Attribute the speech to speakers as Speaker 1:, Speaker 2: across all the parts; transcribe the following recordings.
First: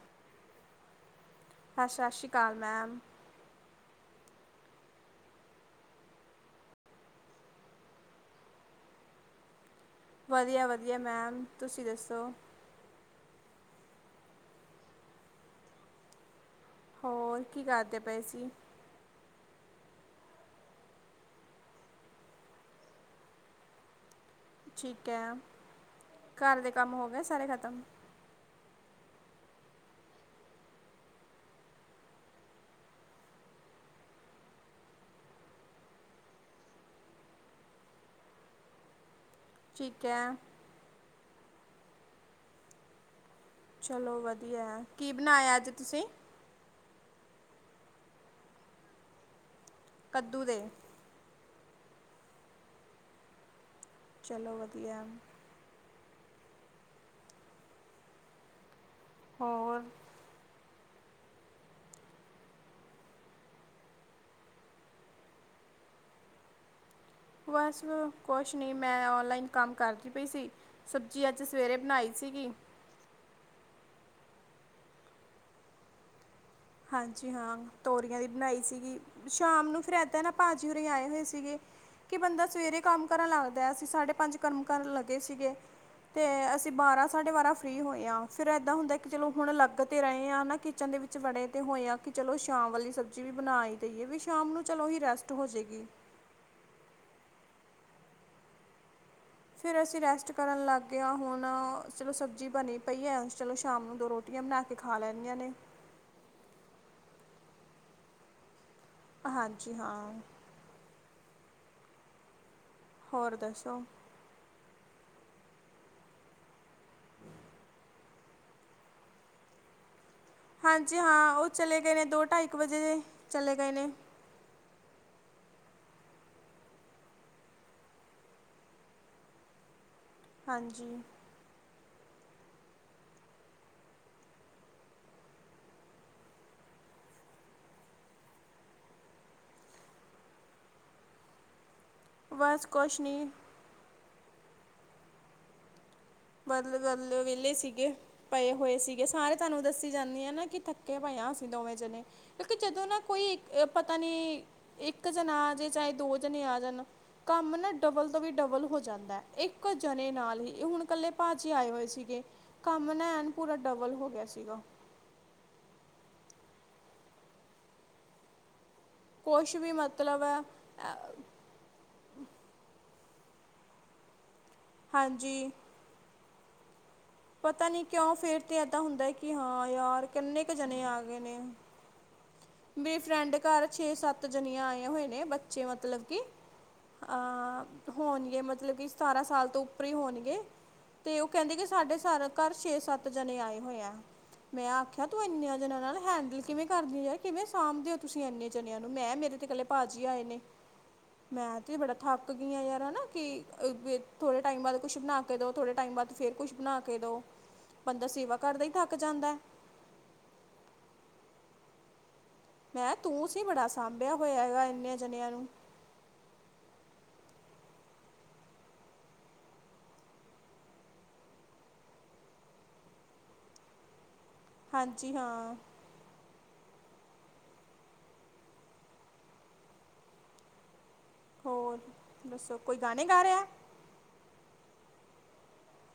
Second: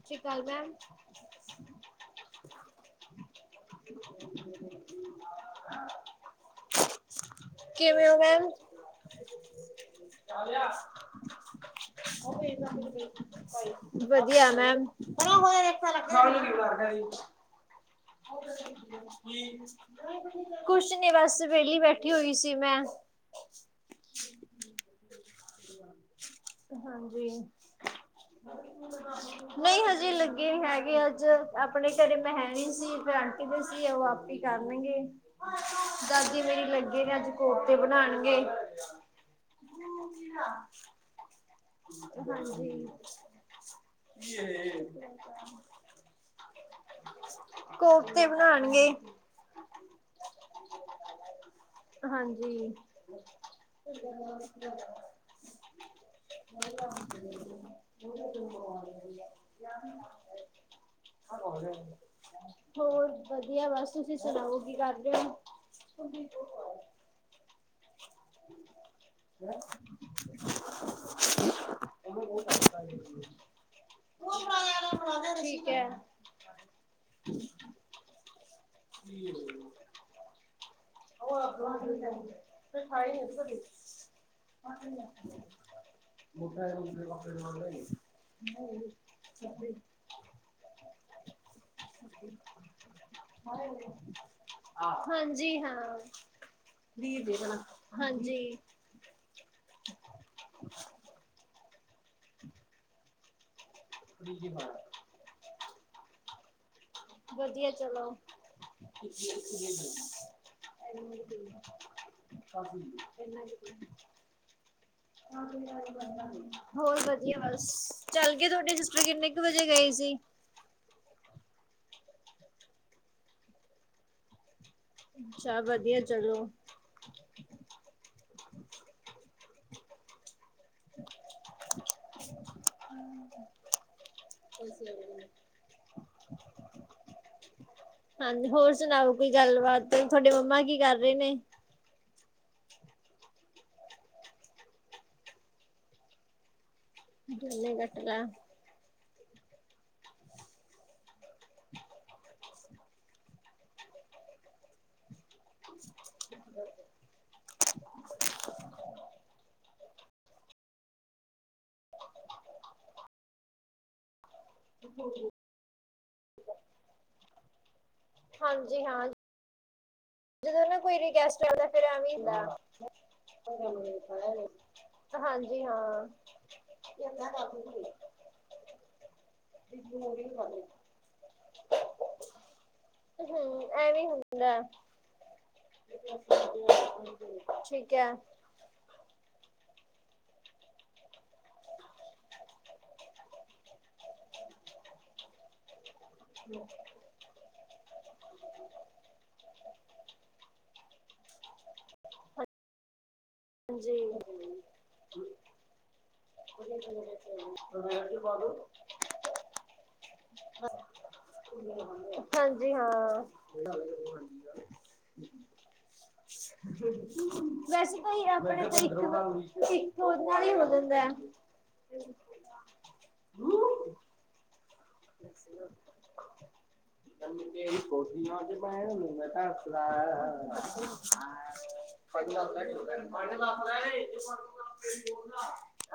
Speaker 1: ਸਤਿ ਸ਼੍ਰੀ ਅਕਾਲ ਮੈਮ
Speaker 2: ਹਾਂ, ਸਤਿ ਸ਼੍ਰੀ ਕਾਲ ਮੈਮ।
Speaker 1: ਕਿਵੇਂ ਓ ਮੈਮ?
Speaker 2: ਵਧੀਆ ਵਧੀਆ ਮੈਮ, ਤੁਸੀਂ ਦੱਸੋ।
Speaker 1: ਵਧ ਧੀਆ ਮੈਮ।
Speaker 2: ਹੋਰ ਕੀ ਕਰਦੇ ਪ ਪਏ ਸੀ।
Speaker 1: ਕੁਛ ਨਹੀਂ ਬਸ, ਵੇਲੀ ਬੈਠੀ ਹੋਈ ਸੀ ਮੈਂ।
Speaker 2: ਠੀਕ ਐ। ਘਰ ਦੇ ਕੰਮ ਹੋ ਗਏ ਸਾਰੇ ਖਤਮ?
Speaker 1: ਨਈ ਹਜੇ ਲੱਗੇ ਨੀ ਹੈਗੇ। ਅੱਜ ਆਪਣੇ ਘਰੇ ਮੈਂ ਹੈਣੀ ਸੀ। ਫਿਰ ਆਂਟੀ ਦੇ ਸੀ, ਉਹ ਆਪੇ ਈ ਕਰਨਗੇ। ਦਾਦੀ ਮੇਰੀ ਲੱਗੇ ਨੇ ਅੱਜ ਕੋਫਤੇ ਬਨਾਣਗੇ।
Speaker 2: ਠੀਕ ਹੈ।
Speaker 1: ਹਾਂਜੀ।
Speaker 2: ਚਲੋ ਵਧੀਆ, ਕੀ ਬਣਾਇਆ ਅੱਜ ਤੁਸੀਂ?
Speaker 1: ਕੋਫਤੇ ਬਣਾਣਗੇ।
Speaker 2: ਕੱਦੂ ਦੇ।
Speaker 1: ਹਾਂਜੀ।
Speaker 2: ਚਲੋ ਵਧੀਆ।
Speaker 1: [unintelligible]
Speaker 2: ਹੋਰ
Speaker 1: [unintelligible] ਹੋਰ ਵਧੀਆ ਬਸ ਤੁਸੀਂ ਸੁਣਾਓ ਕੀ ਕਰ ਰਹੇ ਹੋ?
Speaker 2: ਬਸ ਉਹ ਕੁਛ ਨਹੀਂ, ਮੈਂ ਔਨਲਾਈਨ ਕੰਮ ਕਰਦੀ ਪਈ ਸੀ। ਸਬਜ਼ੀ ਅੱਜ ਸਵੇਰੇ ਬਣਾਈ ਸੀਗੀ।
Speaker 1: ਠੀਕ ਹੈ।
Speaker 2: ਹਾਂਜੀ, ਹਾਂ ਤੋਰੀਆਂ ਦੀ ਬਣਾਈ ਸੀ। ਸ਼ਾਮ ਨੂੰ ਫੇਰ ਇੱਦਾਂ ਏ ਨਾ ਭਾਜੀ ਹੋਰੀ ਸੀਗੇ। ਕਿ ਬੰਦਾ ਸਵੇਰੇ ਕੰਮ ਕਰਨ
Speaker 1: ਹੈ
Speaker 2: ਲੱਗਦਾ ਅਸੀਂ ਸਾਢੇ ਪੰਜ ਕੰਮ ਕਰਨ ਲੱਗੇ ਸੀਗੇ, ਤੇ ਅਸੀਂ ਬਾਰਾਂ ਸਾਢੇ ਬਾਰਾਂ ਫ੍ਰੀ ਹੋਏ ਆਂ। ਫਿਰ ਇਦਾਂ ਹੁੰਦਾ। ਕਿ ਚਲੋ ਹੁਣ ਲੱਗ, ਤੇ ਰਹੇ ਹਾਂ ਨਾ ਕਿਚਨ ਦੇ ਵਿੱਚ ਵੜੇ ਕਿ ਚਲੋ ਸ਼ਾਮ ਵਾਲੀ ਸਬਜ਼ੀ ਵੀ ਬਣਾ ਈ ਦੇਈਏ ਵੀ ਸ਼ਾਮ ਨੂੰ ਚਲੋ ਹੀ ਰੈਸਟ ਹੋ ਜਾਏਗੀ।
Speaker 1: ਵੀਰ ਦੇਖ ਲਾ, ਹਾਂਜੀ।
Speaker 2: ਫਿਰ ਅਸੀਂ ਰੈਸਟ ਕਰਨ ਲੱਗ ਗਏ ਆ ਹੁਣ ਚਲੋ ਸਬਜ਼ੀ ਬਣੀ ਪਈ ਏ। ਚਲੋ ਸ਼ਾਮ ਨੂੰ ਦੋ ਰੋਟੀਆਂ ਬਣਾ ਕੇ ਖਾ ਲੈਣੀਆਂ ਨੇ।
Speaker 1: ਵਧੀਆ ਚਲੋ। [unintelligible] [unintelligible]
Speaker 2: ਹਾਂਜੀ ਹਾਂ
Speaker 1: [unintelligible]
Speaker 2: ਹੋਰ ਦੱਸੋ
Speaker 1: ਹੋਰ ਵਧੀਆ ਬਸ ਚੱਲਗੀ, ਤੁਹਾਡੇ ਸਿਸਟਰ ਕਿੰਨੇ ਕੁ ਵਜੇ ਗਏ ਸੀ।
Speaker 2: ਹਾਂਜੀ, ਹਾਂ ਉਹ ਚਲੇ ਗਏ ਨੇ, ਦੋ ਢਾਈ ਇੱਕ ਵਜੇ ਚਲੇ ਗਏ ਨੇ।
Speaker 1: ਅੱਛਾ ਵਧੀਆ ਚਲੋ।
Speaker 2: ਹਾਂਜੀ
Speaker 1: ਹਾਂਜੀ, ਹੋਰ ਸੁਣਾਓ ਕੋਈ ਗੱਲਬਾਤ ਤੁਹਾਡੇ ਮੰਮਾ ਕੀ ਕਰ ਰਹੇ ਨੇ।
Speaker 2: ਬਸ ਕੁਛ ਨਹੀਂ। ਬਸ ਗੱਲ ਵਿਹਲੇ
Speaker 1: ਝੋਨੇ
Speaker 2: ਸੀਗੇ
Speaker 1: ਕੱਟ ਲਾ।
Speaker 2: ਪਏ ਹੋਏ ਸੀਗੇ। ਹਾਂ 'ਤੇ ਤੁਹਾਨੂੰ ਦੱਸੀ ਜਾਂਦੀ ਆ ਨਾ, ਕਿ ਥੱਕੇ ਪਏ ਹਾਂ। ਅਸੀਂ ਦੋਵੇਂ ਜਣੇ, ਕਿਉਂਕਿ ਜਦੋਂ ਨਾ ਕੋਈ ਪਤਾ ਨੀ ਇੱਕ ਜਣਾ ਆ ਜੇ ਚਾਹੇ ਦੋ ਜਣੇ ਆ ਜਾਣ, ਕੰਮ ਨਾ ਡਬਲ ਤੋਂ ਵੀ ਡਬਲ ਹੋ ਜਾਂਦਾ। ਇੱਕ ਜਣੇ ਨਾਲ ਹੀ ਹੁਣ ਇਕੱਲੇ ਭਾਜੀ ਆਏ ਹੋਏ ਸੀਗੇ, ਕੰਮ ਨਾ ਐਣ ਪੂਰਾ ਡਬਲ ਹੋ ਗਿਆ ਸੀ।
Speaker 1: [unintelligible] ਹਾਂਜੀ। ਹਾਂ
Speaker 2: ਕੁਛ ਵੀ ਮਤਲਬ ਹੈ
Speaker 1: ਜਦੋਂ ਨਾ ਕੋਈ ਰਿਕੁਐਸਟ ਕਰਦਾ ਫਿਰ ਐਵੀ ਹੁੰਦਾ ਹੈ। [unintelligible] ਹਾਂਜੀ ਹਾਂ। [inaudible]
Speaker 2: ਪਤਾ ਨੀ ਕਿਉਂ ਫੇਰ ਤੇ ਏਦਾਂ ਹੁੰਦਾ ਕਿ ਹਾਂ ਯਾਰ ਕਿੰਨੇ ਕੁ ਜਣੇ ਆ ਗਏ ਨੇ। ਮੇਰੀ ਫਰੈਂਡ ਘਰ
Speaker 1: ਹੂੰ
Speaker 2: ਛੇ
Speaker 1: ਐਵੇਂ
Speaker 2: ਸੱਤ
Speaker 1: ਹੁੰਦਾ
Speaker 2: ਜਣੀਆਂ ਆਈਆਂ ਹੋਈਆਂ। ਇਹ ਬੱਚੇ ਮਤਲਬ ਕਿ ਅਹ
Speaker 1: ਠੀਕ ਹੈ
Speaker 2: ਹੋਣਗੇ ਮਤਲਬ ਕਿ ਸਤਾਰਾਂ ਸਾਲ ਤੋਂ ਫਰੀ ਹੋਣਗੇ ਤੇ ਉਹ ਕਹਿੰਦੇ ਕਿ ਸਾਡੇ ਸ ਘਰ ਛੇ ਸੱਤ ਜਾਣੇ ਆਏ ਹੋਏ ਆ ਮੈਂ ਆਖਿਆ ਤੂੰ ਇਨੀਆਂ ਜਣਾਇਆ ਨਾਲ। ਹੈਂਡਲ ਜਿਵੇਂ ਕਰਦੀ ਹੈ? ਸਾਂਭਦੀ ਉਹ। ਤੁਸੀਂ ਇੰਨੇ ਜਣਿਆਂ ਨੂੰ ਮੈਂ ਮੇਰੇ ਤੇ ਇਕੱਲੇ ਭਾਜੀ ਆਏ ਨੇ ਮੈਂ ਤੇ ਬੜਾ ਥੱਕ ਗਈਆਂ ਯਾਰ। ਕਿ
Speaker 1: ਹਾਂਜੀ
Speaker 2: ਥੋੜੇ ਟਾਈਮ ਬਾਅਦ ਕੁੱਛ ਬਣਾ ਕੇ ਦੋ ਥੋੜੇ ਟਾਈਮ ਬਾਅਦ? ਫਿਰ ਕੁਛ ਬਣਾ ਕੇ ਦੋ ਬੰਦਾ ਸੇਵਾ ਕਰਦਾ ਹੀ ਥੱਕ ਜਾਂਦਾ ਹੈ?
Speaker 1: ਹੈ ਢਿੱਲਾ ਬੰਨ ਲਿਆ ਹੈ। ਹਾਂਜੀ
Speaker 2: ਮੈਂ
Speaker 1: ਹਾਂ।
Speaker 2: ਤੂੰ ਸੀ ਬੜਾ ਸਾਂਭਿਆ ਹੋਇਆ ਹੈਗਾ ਇੰਨੇ ਜਣਿਆਂ ਨੂੰ
Speaker 1: ਵੈਸੇ ਤਾਂ ਜੀ ਆਪਣੇ ਇੱਕ ਉਹਦੇ ਨਾਲ ਹੀ ਹੋ ਜਾਂਦਾ ਹੈ ਹੂੰ।
Speaker 2: ਹਾਂਜੀ ਹਾਂ।
Speaker 1: [unintelligible] ਹੈਲੋ।
Speaker 2: ਹੋਰ ਦੱਸੋ ਕੋਈ ਗਾਣੇ ਗਾ ਰਿਹਾ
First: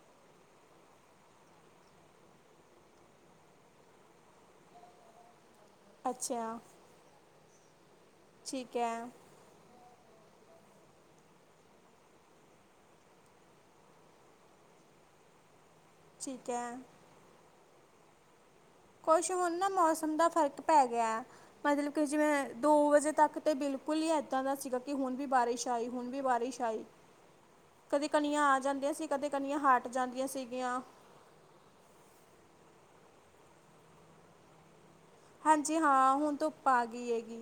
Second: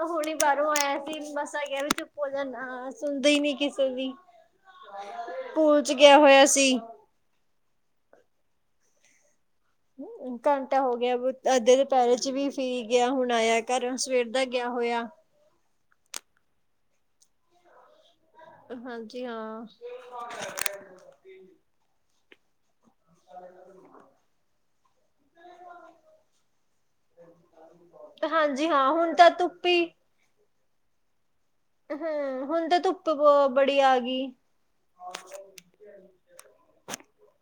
Speaker 1: ਹੁਣੇ ਬਾਹਰੋਂ ਆਇਆ ਸੀ ਮੱਸਾ ਕਿਹਾ ਚੁੱਪ ਹੋ ਜਾਂ ਸੁਣਦੇ ਹੀ ਨੀ ਕਿਸੇ। ਕਿਸੇ ਦੀ। ਸਕੂਲ ਚ ਗਿਆ ਹੋਇਆ
Speaker 2: ਅੱਛਾ
Speaker 1: ਸੀ?
Speaker 2: ਠੀਕ ਹੈ।
Speaker 1: ਘੰਟਾ ਹੋ ਗਿਆ ਅੱਧੇ ਦੁਪਹਿਰੇ ਚ ਵੀ ਫੇਰੀ ਗਿਆ ਹੁਣ ਆਇਆ ਘਰ ਸਵੇਰ ਦਾ ਗਿਆ ਹੋਇਆ?
Speaker 2: ਠੀਕ ਹੈ।
Speaker 1: ਹਾਂਜੀ
Speaker 2: ਕੁਛ ਹੁਣ
Speaker 1: ਹਾਂ
Speaker 2: ਨਾ ਮੌਸਮ ਦਾ ਫ਼ਰਕ ਪੈ ਗਿਆ ਮਤਲਬ ਕਿ? ਜਿਵੇਂ। ਦੋ ਵਜੇ ਤੱਕ ਤੇ ਬਿਲਕੁਲ ਹੀ ਇੱਦਾਂ ਦਾ ਸੀਗਾ ਕਿ ਹੁਣ ਵੀ ਬਾਰਿਸ਼ ਆਈ ਹੁਣ ਵੀ ਬਾਰਿਸ਼ ਆਈ ਕਦੇ ਕਣੀਆਂ ਆ
Speaker 1: ਹਾਂਜੀ ਹਾਂ
Speaker 2: ਜਾਂਦੀਆਂ ਸੀ
Speaker 1: ਹੁਣ
Speaker 2: ਕਦੇ
Speaker 1: ਤਾਂ
Speaker 2: ਕਣੀਆਂ
Speaker 1: ਧੁੱਪੀ
Speaker 2: ਹਟ ਜਾਂਦੀਆਂ ਸੀ? ਦੀਆਂ।
Speaker 1: ਹੂੰ ਹੁਣ ਤਾਂ ਧੁੱਪ ਬੜੀ ਆ ਗਈ।
Speaker 2: ਹੂੰ।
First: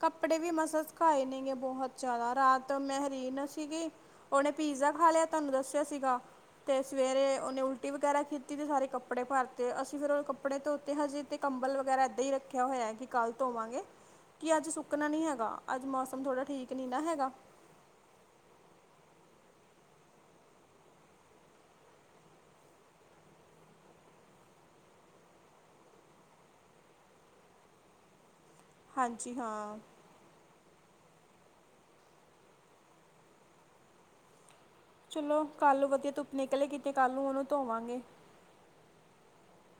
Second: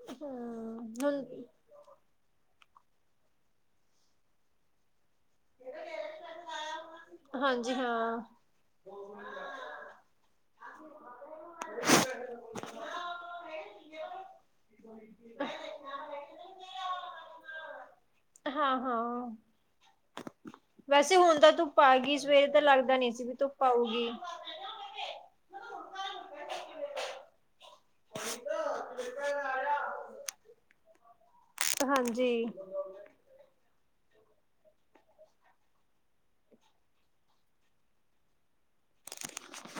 Speaker 2: ਕੱਪੜੇ ਵੀ ਮਸਾਂ
Speaker 1: ਹੂੰ ਹੁਣ
Speaker 2: ਸਕਾਏ ਨੇ ਗੇ ਬਹੁਤ। ਚਲਾ ਰਾਤ ਮੇਹਿਰੀਨ ਸੀਗੀ ਉਹਨੇ ਪੀਜ਼ਾ ਖਾ ਲਿਆ ਤੁਹਾਨੂੰ ਦੱਸਿਆ ਸੀਗਾ ਤੇ ਸਵੇਰੇ ਉਹਨੇ
Speaker 1: ਹਾਂਜੀ
Speaker 2: ਉਲਟੀ
Speaker 1: ਹਾਂ
Speaker 2: ਵਗੈਰਾ ਕੀਤੀ ਤੇ ਸਾਰੇ ਕੱਪੜੇ ਭਰਤੇ ਅਸੀਂ ਫਿਰ ਉਹ ਕੱਪੜੇ ਧੋਤੇ ਹਜੇ ਤੇ ਕੰਬਲ ਵਗੈਰਾ ਏਦਾਂ ਹੀ ਰੱਖਿਆ ਹੋਇਆ ਹੈ ਕਿ ਕੱਲ ਧੋਵਾਂਗੇ। ਅੱਜ ਸੁੱਕਣਾ ਨੀ ਹੈਗਾ। ਅੱਜ ਮੌਸਮ ਥੋੜਾ ਠੀਕ ਨੀ ਨਾ ਹੈਗਾ।
Speaker 1: ਹਾਂ ਹਾਂ। ਵੈਸੇ ਹੁਣ ਤਾਂ ਧੁੱਪ ਆ ਗਈ ਸਵੇਰੇ ਤਾਂ ਲੱਗਦਾ ਨੀ ਸੀ ਵੀ ਧੁੱਪ ਆਉਗੀ।
Speaker 2: ਹਾਂਜੀ ਹਾਂ।
Speaker 1: ਹਾਂਜੀ।
Speaker 2: ਚਲੋ ਕੱਲ ਵਧੀਆ ਧੁੱਪ ਨਿਕਲੇਗੀ ਤੇ ਕੱਲ ਨੂੰ ਉਹਨੂੰ ਧੋਵਾਂਗੇ।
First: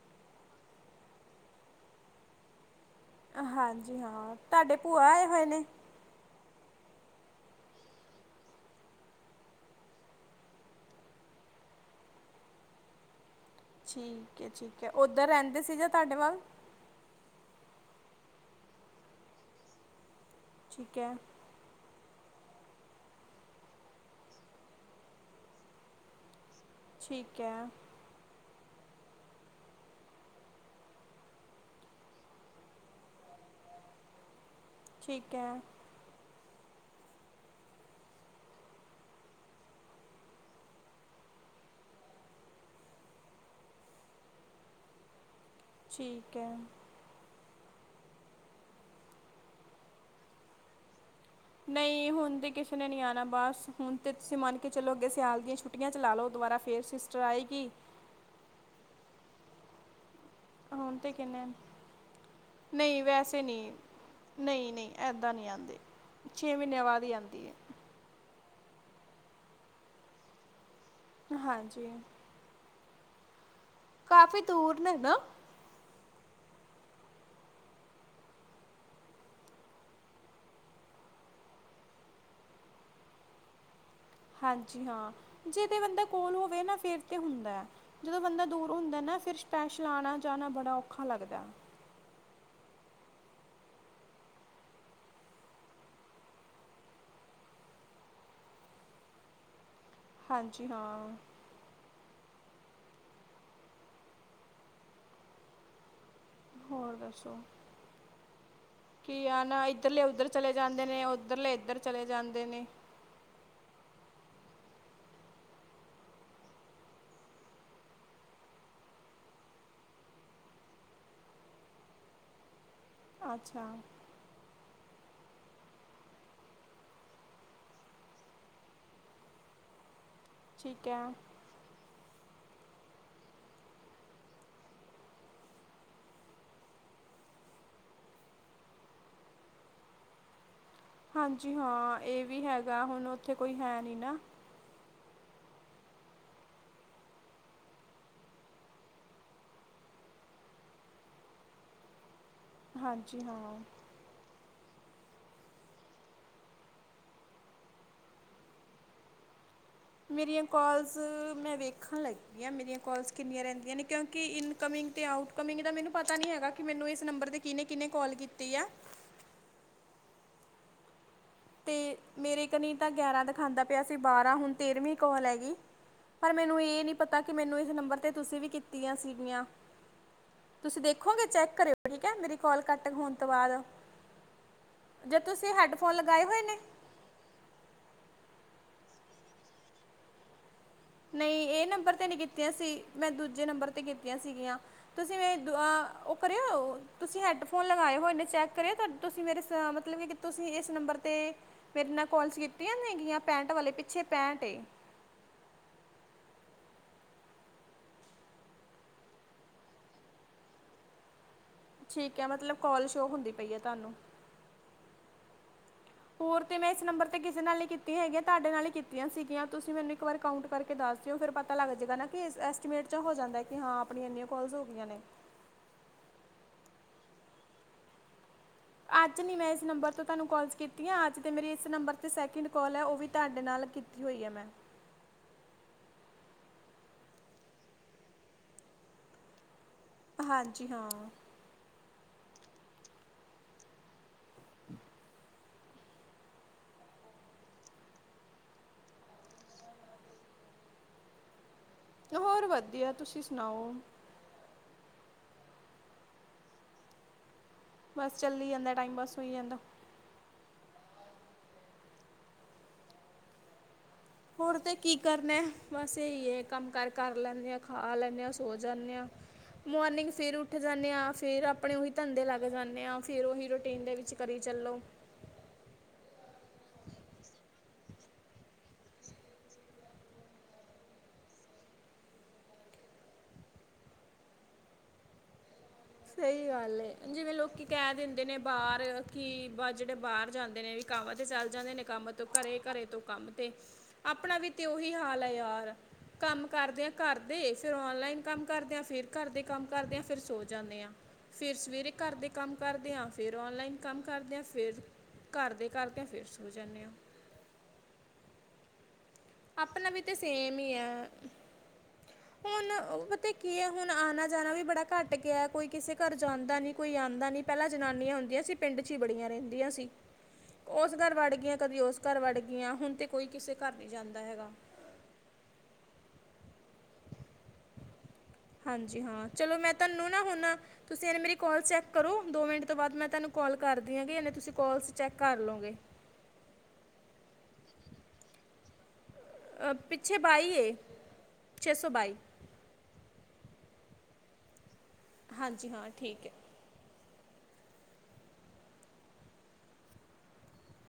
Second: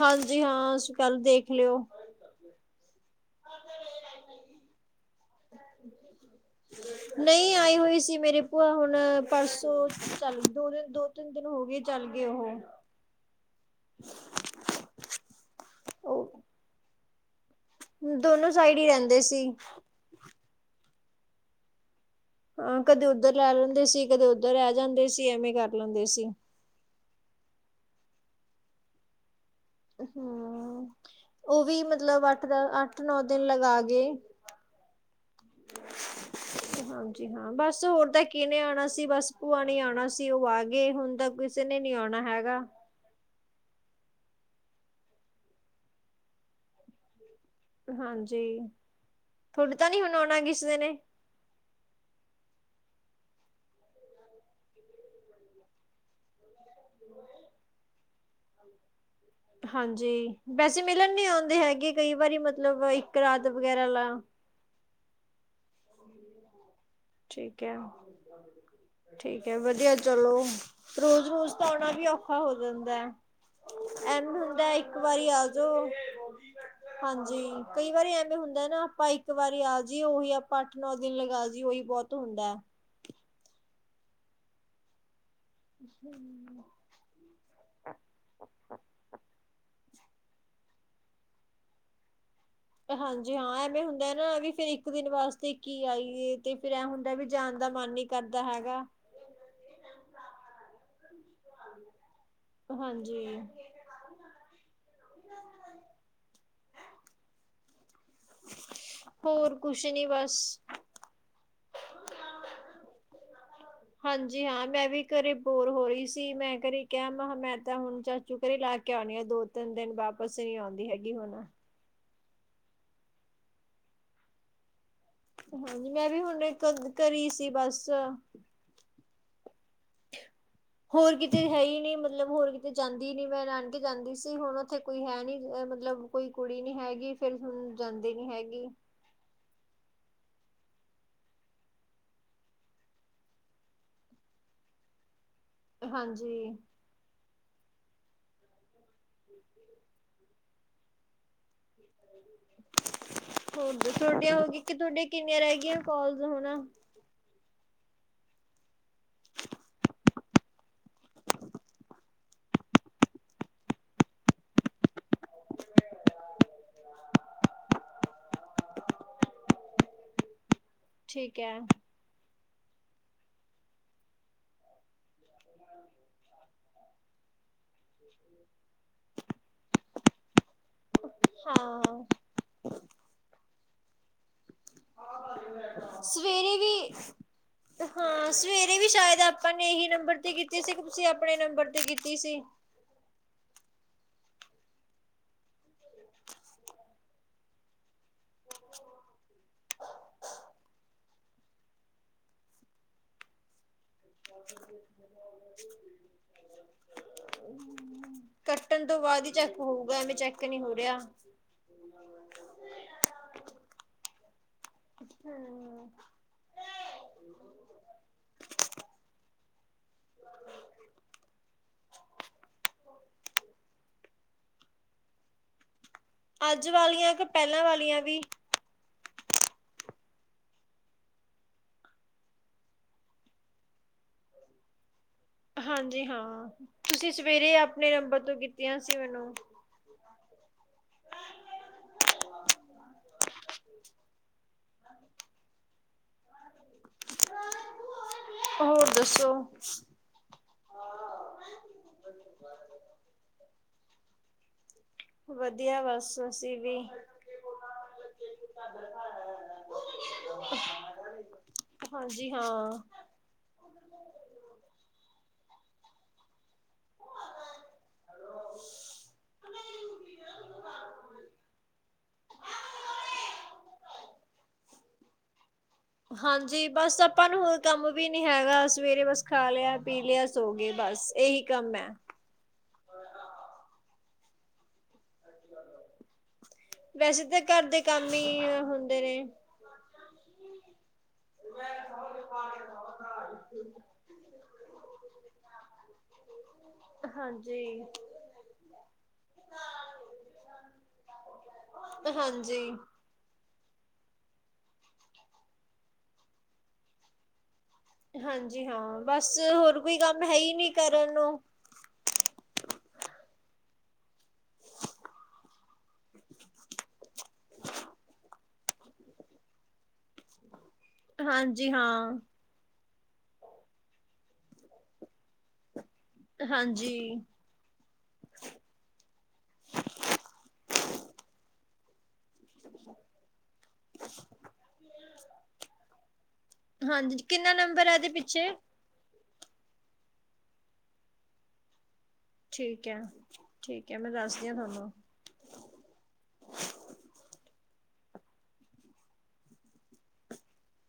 Speaker 1: ਹਾਂਜੀ ਹਾਂ ਸੀ ਕੱਲ ਦੇਖ ਲਿਓ।
Speaker 2: ਹਾਂਜੀ ਹਾਂ। ਤੁਹਾਡੇ ਭੂਆ ਆ? ਹੋਏ ਨੀ।
Speaker 1: ਨਹੀਂ ਆਈ ਹੋਈ ਸੀ ਮੇਰੀ ਭੂਆ ਹੁਣ ਪਰਸੋਂ ਚੱਲ ਦੋ ਦਿਨ ਦੋ ਤਿੰਨ ਦਿਨ ਹੋ ਗਏ ਚੱਲ ਗਏ ਉਹ।
Speaker 2: ਠੀਕ ਹੈ ਠੀਕ ਹੈ ਔਦਰ ਰਹਿੰਦੇ ਸੀ ਜਾਂ ਤੁਹਾਡੇ ਵੱਲ?
Speaker 1: ਉਹ ਦੋਨੋ ਸਾਈਡ ਹੀ ਰਹਿੰਦੇ ਸੀ।
Speaker 2: ਠੀਕ ਹੈ।
Speaker 1: ਹਾਂ ਕਦੇ ਉੱਧਰ ਰਹਿ ਲੈਂਦੇ ਸੀ ਕਦੇ ਉੱਧਰ ਰਹਿ ਜਾਂਦੇ ਸੀ ਐਵੇਂ ਕਰ ਲੈਂਦੇ ਸੀ।
Speaker 2: ਠੀਕ ਹੈ।
Speaker 1: ਹਮ ਉਹ ਵੀ ਮਤਲਬ ਅੱਠ ਦਾ ਅੱਠ ਨੌ ਦਿਨ ਲਗਾ ਗਏ।
Speaker 2: ਠੀਕ ਹੈ।
Speaker 1: ਹਾਂਜੀ ਹਾਂ ਬਸ ਹੋਰ ਤਾਂ ਕਿਹਨੇ ਆਉਣਾ ਸੀ ਬਸ ਭੂਆ ਨੇ ਆਉਣਾ ਸੀ ਉਹ ਆ ਗਏ ਹੁਣ ਤਾਂ ਕਿਸੇ ਨੇ ਨੀ ਆਉਣਾ ਹੈਗਾ।
Speaker 2: ਠੀਕ ਹੈ।
Speaker 1: ਹਾਂਜੀ ਤੁਹਾਡੇ ਤਾਂ ਨਹੀਂ ਹੁਣ ਆਉਣਾ ਕਿਸੇ ਨੇ?
Speaker 2: ਨਹੀਂ ਹੁਣ ਤੇ ਕਿਸੇ ਨੇ ਨਹੀਂ ਆਉਣਾ ਬਸ ਹੁਣ ਤੇ ਤੁਸੀਂ ਮੰਨ ਕੇ ਚਲੋ ਅੱਗੇ ਸਿਆਲ ਦੀਆਂ ਛੁੱਟੀਆਂ ਚ ਲਾ ਲੋਓ ਦੁਬਾਰਾ। ਫਿਰ ਸਿਸਟਰ ਆਏਗੀ?
Speaker 1: ਹਾਂਜੀ। ਵੈਸੇ
Speaker 2: ਹੁਣ ਤਾਂ
Speaker 1: ਮਿਲਣ ਨੀ
Speaker 2: ਕਿੰਨੇ
Speaker 1: ਆਉਂਦੇ ਹੈਗੇ ਕਈ ਵਾਰੀ ਮਤਲਬ
Speaker 2: ਨਹੀਂ
Speaker 1: ਇੱਕ
Speaker 2: ਵੈਸੇ
Speaker 1: ਰਾਤ
Speaker 2: ਨਹੀਂ
Speaker 1: ਵਗੈਰਾ ਲਾ
Speaker 2: ਨਹੀਂ ਨਹੀਂ ਇੱਦਾਂ ਨਹੀਂ ਆਉਂਦੇ ਛੇ ਮਹੀਨਿਆਂ ਬਾਅਦ? ਹੀ ਆਉਂਦੀ
Speaker 1: ਠੀਕ ਹੈ। ਠੀਕ ਹੈ ਵਧੀਆ ਚਲੋ ਰੋਜ਼ ਰੋਜ਼ ਤਾਂ ਆਉਣਾ
Speaker 2: ਹਾਂਜੀ
Speaker 1: ਵੀ ਔਖਾ ਹੋ ਜਾਂਦਾ। ਦਾ [unintelligible] ਐਮ
Speaker 2: ਕਾਫੀ
Speaker 1: ਹੁੰਦਾ
Speaker 2: ਦੂਰ ਨੇ
Speaker 1: ਇੱਕ
Speaker 2: ਨਾ
Speaker 1: ਵਾਰੀ ਆ ਜੋਓ ਹਾਂਜੀ ਕਈ ਵਾਰੀ ਐਵੇਂ ਹੁੰਦਾ ਨਾ ਆਪਾਂ ਇੱਕ ਵਾਰੀ ਆ ਜੀਏ ਉਹੀ ਆਪਾਂ ਅੱਠ ਨੌ ਦਿਨ ਲਗਾ ਜੀਏ ਉਹੀ ਬਹੁਤ ਹੁੰਦਾ।
Speaker 2: ਹਾਂਜੀ ਹਾਂ। ਜੇ ਤੇ ਬੰਦਾ ਕੋਲ ਹੋਵੇ ਨਾ ਫੇਰ ਤੇ ਹੁੰਦੈ ਜਦੋਂ ਬੰਦਾ ਦੂਰ ਹੁੰਦੈ ਨਾ ਫਿਰ ਸਪੈਸ਼ ਲਾਣਾ ਜਾਣਾ ਬੜਾ ਔਖਾ ਲੱਗਦਾ।
Speaker 1: ਹਾਂਜੀ ਹਾਂ ਐਵੇਂ ਹੁੰਦਾ ਨਾ ਵੀ ਫਿਰ ਇੱਕ ਦਿਨ ਵਾਸਤੇ ਕੀ ਆਈਏ ਤੇ ਫਿਰ ਇਹ ਹੁੰਦਾ ਵੀ ਜਾਣ ਦਾ ਮਨ ਨੀ ਕਰਦਾ ਹੈਗਾ।
Speaker 2: ਹਾਂਜੀ ਹਾਂ
Speaker 1: ਹਾਂਜੀ
Speaker 2: ਹੋਰ ਦੱਸੋ ਕੀ ਆ
Speaker 1: ਹੋਰ
Speaker 2: ਨਾ
Speaker 1: ਕੁਛ
Speaker 2: ਇਧਰਲੇ
Speaker 1: ਨੀ
Speaker 2: ਉਧਰ ਚਲੇ
Speaker 1: ਬਸ
Speaker 2: ਜਾਂਦੇ ਨੇ ਓਧਰਲੇ ਇਧਰ ਚਲੇ ਜਾਂਦੇ ਨੇ
Speaker 1: ਜੀ ਹਾਂ ਮੈਂ ਵੀ ਘਰੇ ਬੋਰ ਹੋ ਰਹੀ ਸੀ ਮੈਂ ਘਰੇ ਕਿਹਾ ਮੈ ਮੈਂ ਤਾਂ ਹੁਣ ਚਾਚੂ ਘਰੇ ਲਾ ਕੇ ਆਉਣੀ ਆ ਦੋ ਤਿੰਨ ਦਿਨ ਵਾਪਿਸ ਨਹੀਂਆਉਂਦੀ ਹੈਗੀ ਹੁਣ
Speaker 2: ਅੱਛਾ
Speaker 1: ਹਾਂਜੀ ਮੈਂ ਵੀ ਹੁਣ ਇੱਕ ਕਰੀ ਸੀ ਬਸ
Speaker 2: ਠੀਕ ਹੈ
Speaker 1: ਹੋਰ ਕਿਤੇ ਹੈ ਹੀ ਨਹੀਂ ਮਤਲਬ ਮਤਲਬ ਹੋਰ ਕਿਤੇ ਜਾਂਦੀ ਨੀ ਮੈਂ ਨਾਨਕੇ ਜਾਂਦੀ ਸੀ ਹੁਣ ਉੱਥੇ ਕੋਈ ਹੈ ਨੀ ਮਤਲਬ ਕੋਈ ਕੁੜੀ ਨੀ ਹੈਗੀ ਫਿਰ ਹੁਣ ਜਾਂਦੀ ਨੀ ਹੈਗੀ
Speaker 2: ਹਾਂਜੀ ਹਾਂ ਇਹ ਵੀ ਹੈਗਾ ਹੁਣ ਉੱਥੇ ਕੋਈ ਹੈ ਨੀ ਨਾ
Speaker 1: ਹਾਂਜੀ
Speaker 2: ਹਾਂਜੀ ਹਾਂ
Speaker 1: ਹੋਰ ਤੁਹਾਡੀਆਂ ਹੋਗੀ ਕਿ ਤੁਹਾਡੇ ਕਿੰਨੀਆਂ ਰਹਿ ਗਈਆਂ ਕੋਲਸ ਹੋਣਾ
Speaker 2: ਮੇਰੀਆਂ ਕਾਲਸ ਮੈਂ ਵੇਖਣ ਲੱਗੀ ਆ ਮੇਰੀਆਂ ਕਾਲਸ ਕਿੰਨੀਆਂ ਰਹਿੰਦੀਆਂ ਨੇ ਕਿਉਂਕਿ ਇਨਕਮਿੰਗ ਤੇ ਆਊਟਕਮਿੰਗ ਦਾ ਮੈਨੂੰ ਪਤਾ ਨੀ ਹੈਗਾ ਕਿ ਮੈਨੂੰ ਇਸ ਨੰਬਰ ਤੇ ਕਿਨੇ ਕਿਨੇ ਕਾਲ ਕੀਤੀ ਆ
Speaker 1: ਠੀਕ ਹੈ
Speaker 2: ਤੇ ਮੇਰੇ ਕਨੀ ਤਾਂ ਗਿਆਰਾਂ ਦਿਖਾਉਦਾ ਪਿਆ ਸੀ ਬਾਰਾਂ ਹੁਣ ਤੇਰਵੀਂ ਕੋਲ ਹੈਗੀ ਪਰ ਮੈਨੂੰ ਇਹ ਨੀ ਪਤਾ ਕਿ ਮੈਨੂੰ ਇਸ ਨੰਬਰ ਤੇ ਤੁਸੀਂ ਵੀ ਕੀਤੀਆਂ ਸੀਗੀਆਂ ਤੁਸੀਂ ਦੇਖੋਗੇ ਚੈੱਕ ਕਰਿਓ
Speaker 1: ਹਾਂ
Speaker 2: ਠੀਕ ਹੈ ਮੇਰੀ ਕੋਾਲ ਕੱਟ ਹੋਣ ਤੋਂ ਬਾਅਦ ਜੇ ਤੁਸੀਂ ਹੈਡਫੋਨ ਲਗਾ
Speaker 1: ਸਵੇਰੇ ਵੀ ਹਾਂ ਸਵੇਰੇ ਵੀ ਸ਼ਾਇਦ ਆਪਾਂ ਨੇ ਇਹੀ ਨੰਬਰ ਤੇ ਕੀਤਾ
Speaker 2: ਨਹੀਂ ਇਹ ਨੰਬਰ ਤੇ ਨੀ ਕੀਤੀਆਂ ਸੀ ਮੈਂ ਦੂਜੇ ਨੰਬਰ ਤੇ ਕੀਤੀਆਂ ਸੀਗੀਆਂ ਤੁਸੀਂ ਉਹ ਕਰਿਓ ਤੁਸੀਂ ਹੈਡਫੋਨ ਲਗਾਏ ਹੋਨੇ ਚੈੱਕ ਕਰਿਓ ਤੁਸੀਂ ਮੇਰੇ ਮਤਲਬ ਤੁਸੀਂ ਇਸ ਨੰਬਰ ਤੇ ਮੇਰੇ ਨਾਲ ਕੋਲਸ ਕੀਤੀਆਂ ਨੇਗੀਆਂ ਪੈਂਟ ਵਾਲੇ ਪਿੱਛੇ ਪੈਟਏ
Speaker 1: ਕੱਟਣ ਤੋਂ ਬਾਅਦ ਹੀ ਚੈੱਕ ਹੋਊਗਾ ਐਵੇਂ ਚੈੱਕ ਨਹੀ ਹੋ ਰਿਹਾ
Speaker 2: ਠੀਕ ਹੈ ਮਤਲਬ ਕੋਲ ਸ਼ੋਅ ਹੁੰਦੀ ਪਈ ਹੈ ਤੁਹਾਨੂੰ
Speaker 1: ਹਮ,
Speaker 2: ਹੋਰ ਤੇ ਮੈਂ ਇਸ ਨੰਬਰ ਤੇ ਕਿਸੇ ਨਾਲ ਹੀ ਕੀਤੀਆਂ ਹੈਗੀਆਂ ਤੁਹਾਡੇ ਨਾਲ ਹੀ ਕੀਤੀਆਂ ਸੀਗੀਆਂ ਤੁਸੀਂ ਮੈਨੂੰ ਇੱਕ ਵਾਰ ਕਾਊਂਟ ਕਰਕੇ ਦੱਸ ਦਿਓ ਫਿਰ ਪਤਾ ਲੱਗ ਜਾਏਗਾ ਨਾ ਕਿ ਇਸ ਐਸਟੀਮੇਟ ਚ ਹੋ ਜਾਂਦਾ ਕਿ ਹਾਂ ਆਪਣੀਆਂ ਇੰਨੀਆਂ ਕੋਲਸ ਹੋ ਗਈਆਂ ਨੇ
Speaker 1: ਅੱਜ ਵਾਲੀਆਂ ਕਿ ਪਹਿਲਾਂ ਵਾਲੀਆਂ ਵੀ
Speaker 2: ਅੱਜ ਨਹੀਂ ਮੈਂ ਇਸ ਨੰਬਰ ਤੋਂ ਤੁਹਾਨੂੰ ਕੋਲਸ ਕੀਤੀ ਹਾਂ ਅੱਜ ਤਾਂ ਮੇਰੇ ਇਸ ਨੰਬਰ 'ਤੇ ਸੈਕਿੰਡ ਕੋਲ ਹੈ ਉਹ ਵੀ ਤੁਹਾਡੇ ਨਾਲ ਕੀਤੀ ਹੋਈ ਹੈ ਮੈਂ
Speaker 1: ਹਾਂਜੀ ਹਾਂ ਤੁਸੀਂ ਸਵੇਰੇ ਆਪਣੇ ਨੰਬਰ ਤੋਂ ਕੀਤੀਆਂ ਸੀ ਮੈਨੂੰ
Speaker 2: ਹਾਂਜੀ ਹਾਂ।
Speaker 1: ਹੋਰ ਦੱਸੋ
Speaker 2: ਹੋਰ ਵਧੀਆ ਤੁਸੀਂ ਸੁਣਾਓ
Speaker 1: ਵਧੀਆ ਬਸ ਅਸੀਂ ਵੀ
Speaker 2: ਬਸ ਚੱਲੀ ਜਾਂਦਾ ਟਾਈਮ ਪਾਸ ਹੋਈ ਜਾਂਦਾ
Speaker 1: ਹਾਂਜੀ ਹਾਂ।
Speaker 2: ਹੋਰ ਤੇ ਕੀ ਕਰਨਾ ਬਸ ਇਹੀ ਹੈ ਕੰਮ ਕਾਰ ਕਰ ਲੈਂਦੇ ਆ ਖਾ ਲੈਂਦੇ ਹਾਂ ਸੋ ਜਾਂਦੇ ਹਾਂ ਮੋਰਨਿੰਗ ਫੇਿਰ ਉੱਠ ਜਾਂਦੇ ਆਾਂ ਫਿਰ ਆਪਣੇ ਉਹੀ ਧੰਦੇ ਲੱਗ ਜਾਂਦੇ ਆਾਂ ਫਿਰ ਓਹੀ ਰੂਟੀਨ ਦੇ ਵਿੱਚ ਕਰੀ ਚੱਲੋ
Speaker 1: ਹਾਂਜੀ ਬਸ ਆਪਾਂ ਨੂੰ ਹੋਰ ਕੰਮ ਵੀ ਨੀ ਹੈਗਾ ਸਵੇਰੇ ਬਸ ਖਾ ਲਿਆ ਪੀ ਲਿਆ ਸੋਗੇ ਬਸ ਇਹੀ ਕੰਮ ਹੈ
Speaker 2: ਸਹੀ ਗੱਲ ਹੈ
Speaker 1: ਵੈਸੇ
Speaker 2: ਜਿਵੇਂ
Speaker 1: ਤਾਂ
Speaker 2: ਲੋਕੀ
Speaker 1: ਘਰ ਦੇ
Speaker 2: ਕਹਿ
Speaker 1: ਕੰਮ
Speaker 2: ਦਿੰਦੇ ਨੇ
Speaker 1: ਹੀ
Speaker 2: ਬਾਹਰ
Speaker 1: ਹੁੰਦੇ ਨੇ
Speaker 2: ਕਿ ਬਜ ਜਿਹੜੇ ਬਾਹਰ ਜਾਂਦੇ ਨੇ ਵੀ ਕੰਮ ਤੇ ਚਲ ਜਾਂਦੇ ਨੇ ਕੰਮ ਤੋਂ ਘਰੇ-ਘਰੇ ਤੋਂ ਕੰਮ ਤੇ ਆਪਣਾ ਵੀ ਤੇ ਉਹੀ ਹਾਲ ਹੈ ਯਾਰ ਕਮ ਘਰਦੇ-ਘਰਦੇ ਫੇਰ
Speaker 1: ਹਾਂਜੀ।
Speaker 2: ਔਨਲਾਈਨ ਕਮ ਕਰਦੇ ਆਂ ਫੇਰ ਘਰਦੇ ਕਮ ਕਰਦੇ ਆਂ ਫਿਰ ਸੋਜਾਨੇ ਜਾਂਦੇ ਹਾਂ ਫਿਰ ਸਵੇਰੇ ਘਰ ਦੇ ਕੰਮ
Speaker 1: ਹਾਂਜੀ,
Speaker 2: ਕਰਦੇ ਹਾਂ ਫਿਰ ਔਨਲਾਈਨ ਕੰਮ ਕਰਦੇਿਆਂ ਫਿਰ ਘਰ ਦੇ ਕਰਦਿਆਂ ਫਿਰ ਸੋ ਜਾਂਦੇ ਹਾ
Speaker 1: ਹਾਂਜੀ ਹਾਂ ਬਸ ਹੋਰ
Speaker 2: ਆਪਣਾ
Speaker 1: ਕੋਈ
Speaker 2: ਵੀ ਤੇ
Speaker 1: ਕੰਮ ਹੈ
Speaker 2: ਸੇਮ
Speaker 1: ਨਹੀਂ
Speaker 2: ਹੀ ਆ
Speaker 1: ਕਰਨ ਨੂੰ।
Speaker 2: ਹੁਣ ਉਹ ਪਤਾ ਕੀ ਆ ਹੁਣ ਆਉਣਾ ਜਾਣਾ ਵੀ ਬੜਾ ਘੱਟ ਗਿਆ ਕੋਈ ਕਿਸੇ ਘਰ ਜਾਂਦਾ ਨੀ ਕੋਈ ਆਉਂਦਾ ਨੀ ਪਹਿਲਾਂ ਜਨਾਨੀਆਂ ਹੁੰਦੀਆਂ ਸੀ ਪਿੰਡ ਚ ਹੀ ਬੜੀਆਂ ਰਹਿੰਦੀਆਂ ਸੀ ਉਸ ਘਰ ਵੜ ਗਈਆਂ
Speaker 1: ਹਾਂਜੀ
Speaker 2: ਕਦੀ ਉਸ
Speaker 1: ਹਾਂ,
Speaker 2: ਘਰ ਵੜ ਗਈਆਂ ਹੁਣ ਤੇ ਕੋਈ ਕਿਸੇ ਘਰ ਨਹੀਂ ਜਾਂਦਾ ਹੈਗਾ
Speaker 1: ਹਾਂਜੀ
Speaker 2: ਹਾਂਜੀ ਹਾਂ ਚਲੋ ਮੈਂ ਤੁਹਾਨੂੰ ਨਾ ਹਣਾ ਤੁਸੀਂ ਮੇਰੀ ਕੌਲ ਚੈਕ ਕਰੋ ਦੋ ਮਿੰਟ ਤੋਂ ਬਾਅਦ ਮੈਂ ਤੁਹਾਨੂੰ ਕਾਲ ਕਰਦੀ ਆਂਗੀ ਇਨੇ ਤੁਸੀਂ ਕੌਲਸ ਚੈੱਕ ਕਰ ਲਓਗੇ।
Speaker 1: ਦੇ ਪਿੱਛੇ
Speaker 2: ਪਿੱਛੇ ਬਾਈ ਏ ਛੇ ਸੌ ਬਾਈ।
Speaker 1: ਠੀਕ ਹੈ-ਠੀਕ ਹੈ ਮੈਂ ਦੱਸਦੀ ਹਾਂ ਥੋਨੂੰ।
Speaker 2: ਹਾਂਜੀ ਹਾਂ, ਠੀਕ ਹੈ